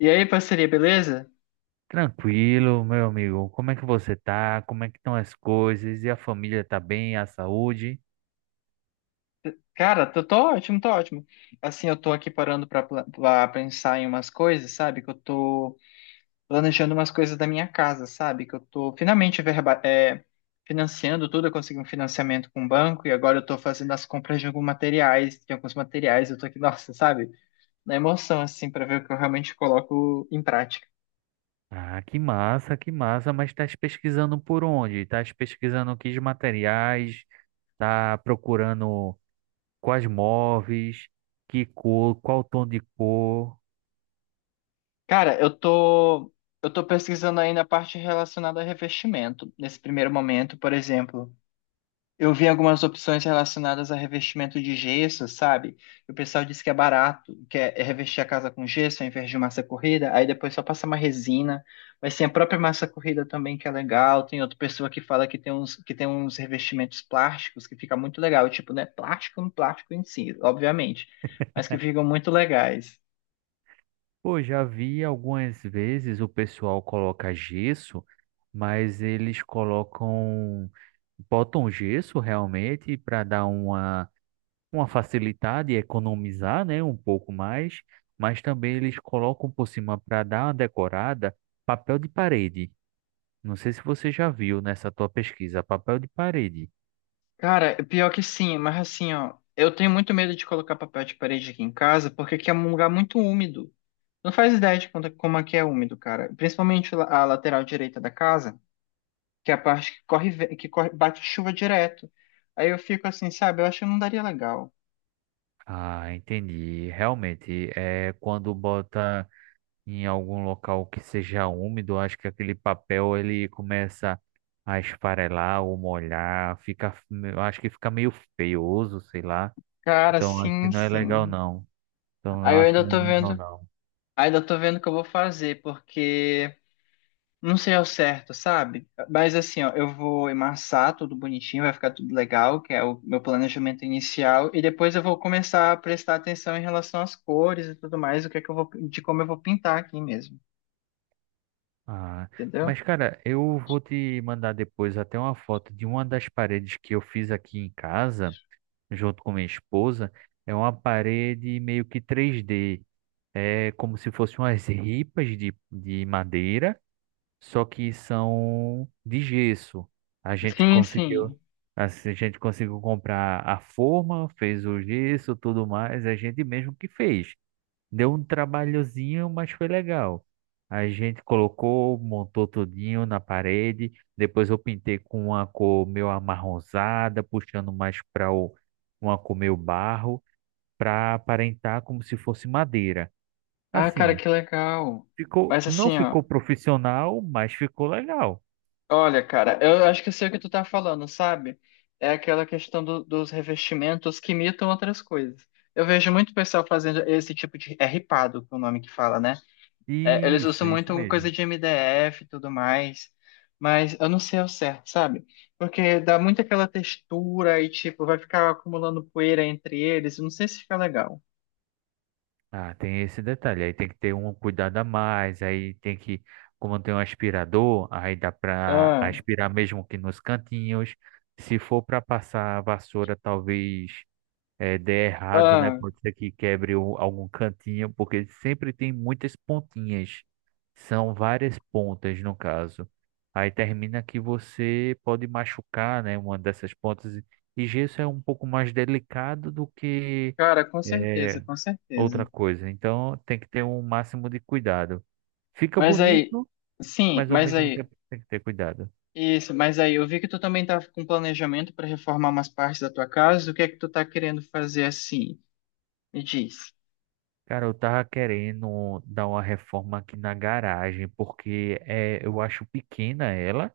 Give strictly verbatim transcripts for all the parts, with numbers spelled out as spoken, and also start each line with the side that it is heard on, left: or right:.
left: E aí, parceria, beleza?
right: Tranquilo, meu amigo. Como é que você tá? Como é que estão as coisas? E a família tá bem? A saúde?
left: Cara, tô, tô ótimo, tô ótimo. Assim, eu tô aqui parando pra, pla- pra pensar em umas coisas, sabe? Que eu tô planejando umas coisas da minha casa, sabe? Que eu tô finalmente verba, é, financiando tudo, eu consegui um financiamento com o banco e agora eu tô fazendo as compras de alguns materiais, de alguns materiais, eu tô aqui, nossa, sabe? Na emoção, assim, pra ver o que eu realmente coloco em prática.
right: Ah, que massa, que massa. Mas estás pesquisando por onde? Estás pesquisando que materiais? Tá procurando quais móveis? Que cor? Qual tom de cor?
left: Cara, eu tô, eu tô pesquisando ainda a parte relacionada a revestimento. Nesse primeiro momento, por exemplo. Eu vi algumas opções relacionadas a revestimento de gesso, sabe? E o pessoal disse que é barato, que é é revestir a casa com gesso ao invés de massa corrida, aí depois só passa uma resina. Mas tem a própria massa corrida também que é legal. Tem outra pessoa que fala que tem uns, que tem uns revestimentos plásticos que fica muito legal. Tipo, não é plástico, no plástico em si, obviamente, mas que ficam muito legais.
right: Pô, já vi algumas vezes o pessoal coloca gesso, mas eles colocam, botam gesso realmente para dar uma uma facilidade e economizar, né, um pouco mais, mas também eles colocam por cima para dar uma decorada, papel de parede. Não sei se você já viu nessa tua pesquisa, papel de parede.
left: Cara, é pior que sim, mas assim, ó, eu tenho muito medo de colocar papel de parede aqui em casa, porque aqui é um lugar muito úmido. Não faz ideia de quanto- como aqui é úmido, cara. Principalmente la- a lateral direita da casa, que é a parte que corre, ve- que corre, bate chuva direto. Aí eu fico assim, sabe? Eu acho que não daria legal.
right: Ah, entendi. Realmente, é quando bota em algum local que seja úmido, acho que aquele papel ele começa a esfarelar ou molhar, fica, eu acho que fica meio feioso, sei lá.
left: Cara,
right: Então, acho que
left: sim,
right: não é legal
left: sim.
right: não. Então, eu
left: Aí eu
right: acho que
left: ainda
right: não
left: tô
right: é legal
left: vendo,
right: não.
left: ainda tô vendo o que eu vou fazer, porque não sei ao certo, sabe? Mas assim, ó, eu vou emassar tudo bonitinho, vai ficar tudo legal, que é o meu planejamento inicial, e depois eu vou começar a prestar atenção em relação às cores e tudo mais, o que é que eu vou, de como eu vou pintar aqui mesmo,
right: Ah,
left: entendeu?
right: mas cara, eu vou te mandar depois até uma foto de uma das paredes que eu fiz aqui em casa, junto com minha esposa. É uma parede meio que três d. É como se fossem umas ripas de, de madeira, só que são de gesso. A gente
left: Sim,
right: conseguiu,
left: sim.
right: assim, a gente conseguiu comprar a forma, fez o gesso, tudo mais, a gente mesmo que fez. Deu um trabalhozinho, mas foi legal. A gente colocou, montou tudinho na parede. Depois eu pintei com uma cor meio amarronzada, puxando mais para uma cor meio barro, para aparentar como se fosse madeira.
left: Ah, cara,
right: Assim,
left: que legal.
right: ficou,
left: Mas
right: não
left: assim, ó,
right: ficou profissional, mas ficou legal.
left: olha, cara, eu acho que eu sei o que tu tá falando, sabe? É aquela questão do- dos revestimentos que imitam outras coisas. Eu vejo muito pessoal fazendo esse tipo de. É ripado, que é o nome que fala, né? É, eles
right: Isso,
left: usam
right: isso
left: muito
right: mesmo.
left: coisa de M D F e tudo mais. Mas eu não sei ao certo, sabe? Porque dá muito aquela textura e, tipo, vai ficar acumulando poeira entre eles. Eu não sei se fica legal.
right: Ah, tem esse detalhe. Aí tem que ter um cuidado a mais. Aí tem que, como tem um aspirador, aí dá para
left: Ah,
right: aspirar mesmo que nos cantinhos. Se for para passar a vassoura, talvez é, dê errado, né?
left: ah,
right: Pode ser que quebre o- algum cantinho, porque sempre tem muitas pontinhas. São várias pontas, no caso. Aí termina que você pode machucar, né? Uma dessas pontas. E gesso é um pouco mais delicado do que.
left: Cara, com certeza,
right: é,
left: com
right: Outra
left: certeza.
right: coisa. Então tem que ter um máximo de cuidado. Fica
left: Mas aí,
right: bonito,
left: sim,
right: mas ao
left: mas
right: mesmo
left: aí,
right: tempo tem que ter cuidado.
left: isso, Mas aí, eu vi que tu também tá com planejamento para reformar umas partes da tua casa. O que é que tu tá querendo fazer assim? Me diz.
right: Cara, eu tava querendo dar uma reforma aqui na garagem, porque é, eu acho pequena ela,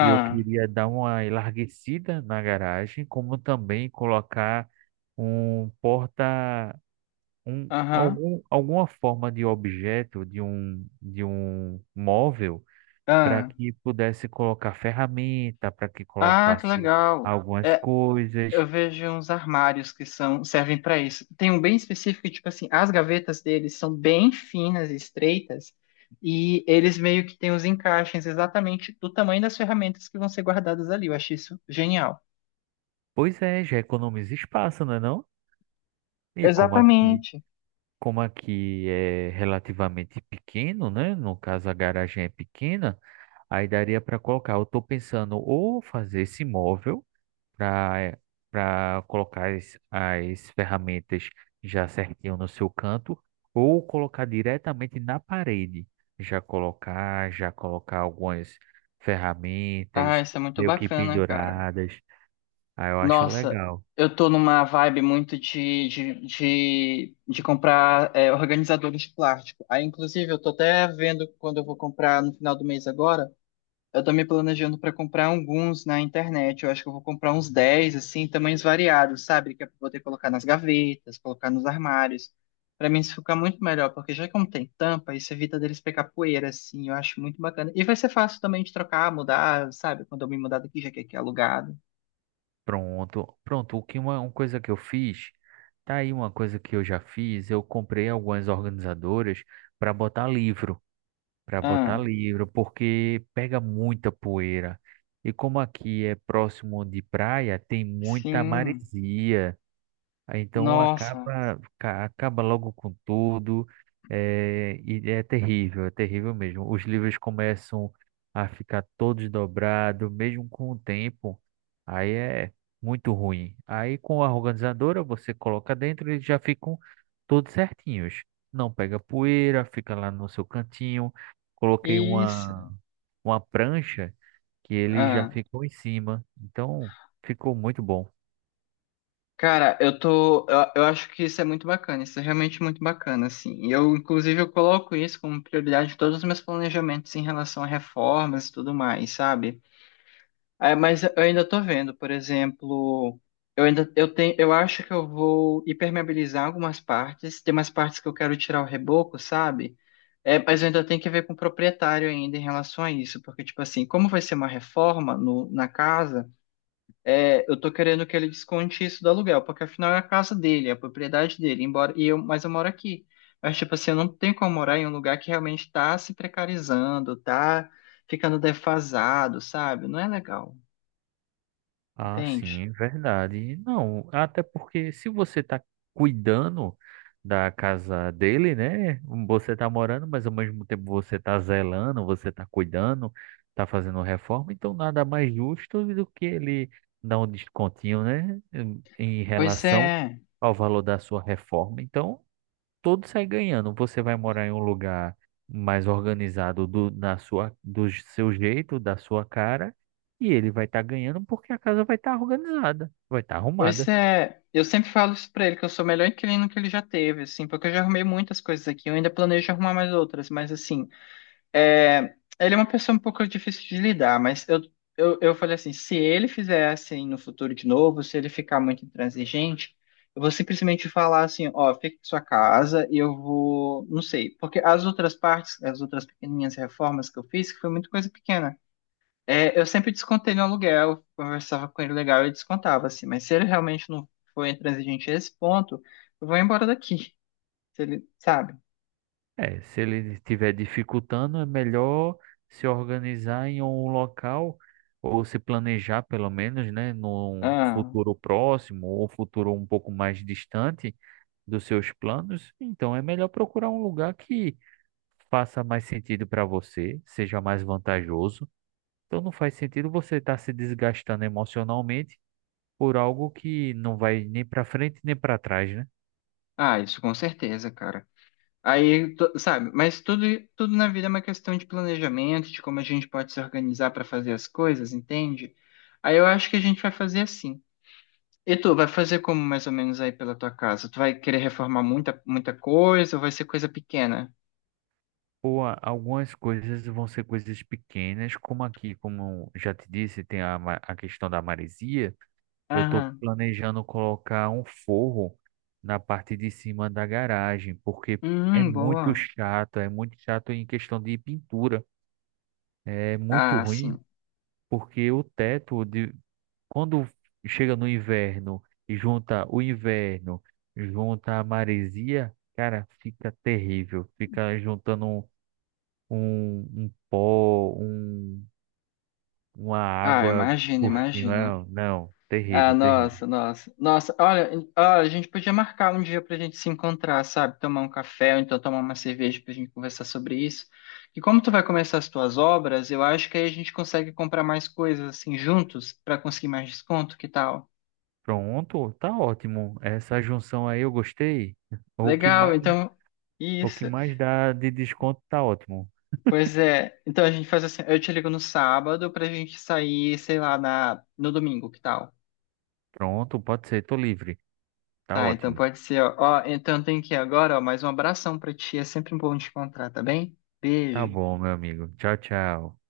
right: e eu queria dar uma enlarguecida na garagem, como também colocar um porta, um,
left: aham,
right: algum, alguma forma de objeto, de um, de um móvel para
left: ah.
right: que pudesse colocar ferramenta, para que
left: Ah, que
right: colocasse
left: legal.
right: algumas
left: É,
right: coisas.
left: eu vejo uns armários que são, servem para isso. Tem um bem específico, tipo assim, as gavetas deles são bem finas e estreitas, e eles meio que têm os encaixes exatamente do tamanho das ferramentas que vão ser guardadas ali. Eu achei isso genial.
right: Pois é, já economiza espaço, não é não? E como aqui,
left: Exatamente.
right: como aqui é relativamente pequeno, né? No caso a garagem é pequena, aí daria para colocar. Eu estou pensando ou fazer esse móvel para para colocar as, as ferramentas já certinho no seu canto, ou colocar diretamente na parede. Já colocar, já colocar algumas
left: Ah,
right: ferramentas
left: isso é muito
right: meio que
left: bacana, cara.
right: penduradas. Aí eu acho
left: Nossa,
right: legal.
left: eu tô numa vibe muito de, de, de, de comprar é, organizadores de plástico. Aí, inclusive, eu tô até vendo quando eu vou comprar no final do mês agora. Eu tô me planejando para comprar alguns na internet. Eu acho que eu vou comprar uns dez, assim, tamanhos variados, sabe? Que eu vou ter que colocar nas gavetas, colocar nos armários. Para mim isso fica muito melhor, porque já que não tem tampa, isso evita deles pegar poeira, assim. Eu acho muito bacana. E vai ser fácil também de trocar, mudar, sabe? Quando eu me mudar daqui, já que aqui é alugado.
right: Pronto, pronto. O que uma, uma coisa que eu fiz, tá aí uma coisa que eu já fiz, eu comprei algumas organizadoras para botar livro. Para botar
left: Ah,
right: livro, porque pega muita poeira. E como aqui é próximo de praia, tem muita
left: sim.
right: maresia. Aí, então
left: Nossa.
right: acaba, ca- acaba logo com tudo, é, e é terrível, é terrível mesmo. Os livros começam a ficar todos dobrados, mesmo com o tempo, aí é muito ruim. Aí com a organizadora você coloca dentro e eles já ficam todos certinhos. Não pega poeira, fica lá no seu cantinho. Coloquei
left: Isso.
right: uma, uma prancha que ele já
left: Ah.
right: ficou em cima, então ficou muito bom.
left: Cara, eu tô, eu, eu acho que isso é muito bacana, isso é realmente muito bacana, assim. E eu, inclusive, eu coloco isso como prioridade em todos os meus planejamentos em relação a reformas e tudo mais, sabe? É, mas eu ainda tô vendo, por exemplo, eu ainda, eu tenho, eu acho que eu vou impermeabilizar algumas partes, tem umas partes que eu quero tirar o reboco, sabe? É, mas eu ainda tenho que ver com o proprietário ainda em relação a isso, porque, tipo assim, como vai ser uma reforma no, na casa é, eu tô querendo que ele desconte isso do aluguel, porque afinal é a casa dele, é a propriedade dele, embora e eu, mas eu moro aqui. Mas tipo assim, eu não tenho como morar em um lugar que realmente tá se precarizando, tá ficando defasado, sabe? Não é legal,
right: Ah, sim,
left: entende?
right: é verdade. Não, até porque se você está cuidando da casa dele, né? hum, Você está morando, mas ao mesmo tempo você está zelando, você está cuidando, está fazendo reforma, então nada mais justo do que ele dar um descontinho, né? Em em
left: Pois
right: relação
left: é,
right: ao valor da sua reforma. Então, todo sai ganhando. Você vai morar em um lugar mais organizado do, na sua, do seu jeito, da sua cara, e ele vai estar ganhando porque a casa vai estar organizada, vai estar
left: pois
right: arrumada.
left: é. Eu sempre falo isso pra ele, que eu sou o melhor inquilino que ele já teve, assim, porque eu já arrumei muitas coisas aqui, eu ainda planejo arrumar mais outras, mas assim, é, ele é uma pessoa um pouco difícil de lidar, mas eu, eu, eu falei assim, se ele fizer assim no futuro de novo, se ele ficar muito intransigente, eu vou simplesmente falar assim, ó, fica em sua casa e eu vou, não sei, porque as outras partes, as outras pequenininhas reformas que eu fiz, que foi muita coisa pequena, é, eu sempre descontei no aluguel, conversava com ele legal e descontava assim, mas se ele realmente não foi intransigente a esse ponto, eu vou embora daqui, se ele, sabe?
right: É, se ele estiver dificultando, é melhor se organizar em um local ou se planejar pelo menos, né, num
left: Ah,
right: futuro próximo ou futuro um pouco mais distante dos seus planos. Então é melhor procurar um lugar que faça mais sentido para você, seja mais vantajoso. Então não faz sentido você estar se desgastando emocionalmente por algo que não vai nem para frente nem para trás, né?
left: ah, isso com certeza, cara. Aí, tu- sabe, mas tudo, tudo na vida é uma questão de planejamento, de como a gente pode se organizar para fazer as coisas, entende? Aí eu acho que a gente vai fazer assim. E tu, vai fazer como mais ou menos aí pela tua casa? Tu vai querer reformar muita, muita coisa ou vai ser coisa pequena?
right: Ou a- algumas coisas vão ser coisas pequenas, como aqui, como eu já te disse, tem a, ma- a questão da maresia. Eu estou
left: Aham.
right: planejando colocar um forro na parte de cima da garagem, porque é
left: Hum,
right: muito
left: boa.
right: chato, é muito chato em questão de pintura. É muito
left: Ah,
right: ruim,
left: sim.
right: porque o teto de, quando chega no inverno e junta o inverno, junta a maresia, cara, fica terrível. Fica juntando um, um, um pó, um, uma
left: Ah,
right: água
left: imagina,
right: por
left: imagina.
right: cima. Não,
left: Ah,
right: terrível, terrível.
left: nossa, nossa. Nossa, olha, em- olha, a gente podia marcar um dia pra gente se encontrar, sabe? Tomar um café ou então tomar uma cerveja pra gente conversar sobre isso. E como tu vai começar as tuas obras, eu acho que aí a gente consegue comprar mais coisas assim juntos pra conseguir mais desconto, que tal?
right: Pronto, tá ótimo. Essa junção aí eu gostei. O que
left: Legal,
right: mais,
left: então
right: o que
left: isso.
right: mais dá de desconto tá ótimo.
left: Pois é. Então a gente faz assim, eu te ligo no sábado pra gente sair, sei lá, na no domingo, que tal?
right: Pronto, pode ser, tô livre. Tá
left: Tá, então
right: ótimo.
left: pode ser, ó. Ó, então tem que ir agora, ó, mais um abração pra ti, é sempre bom te encontrar, tá bem?
right: Tá
left: Beijo.
right: bom, meu amigo. Tchau, tchau.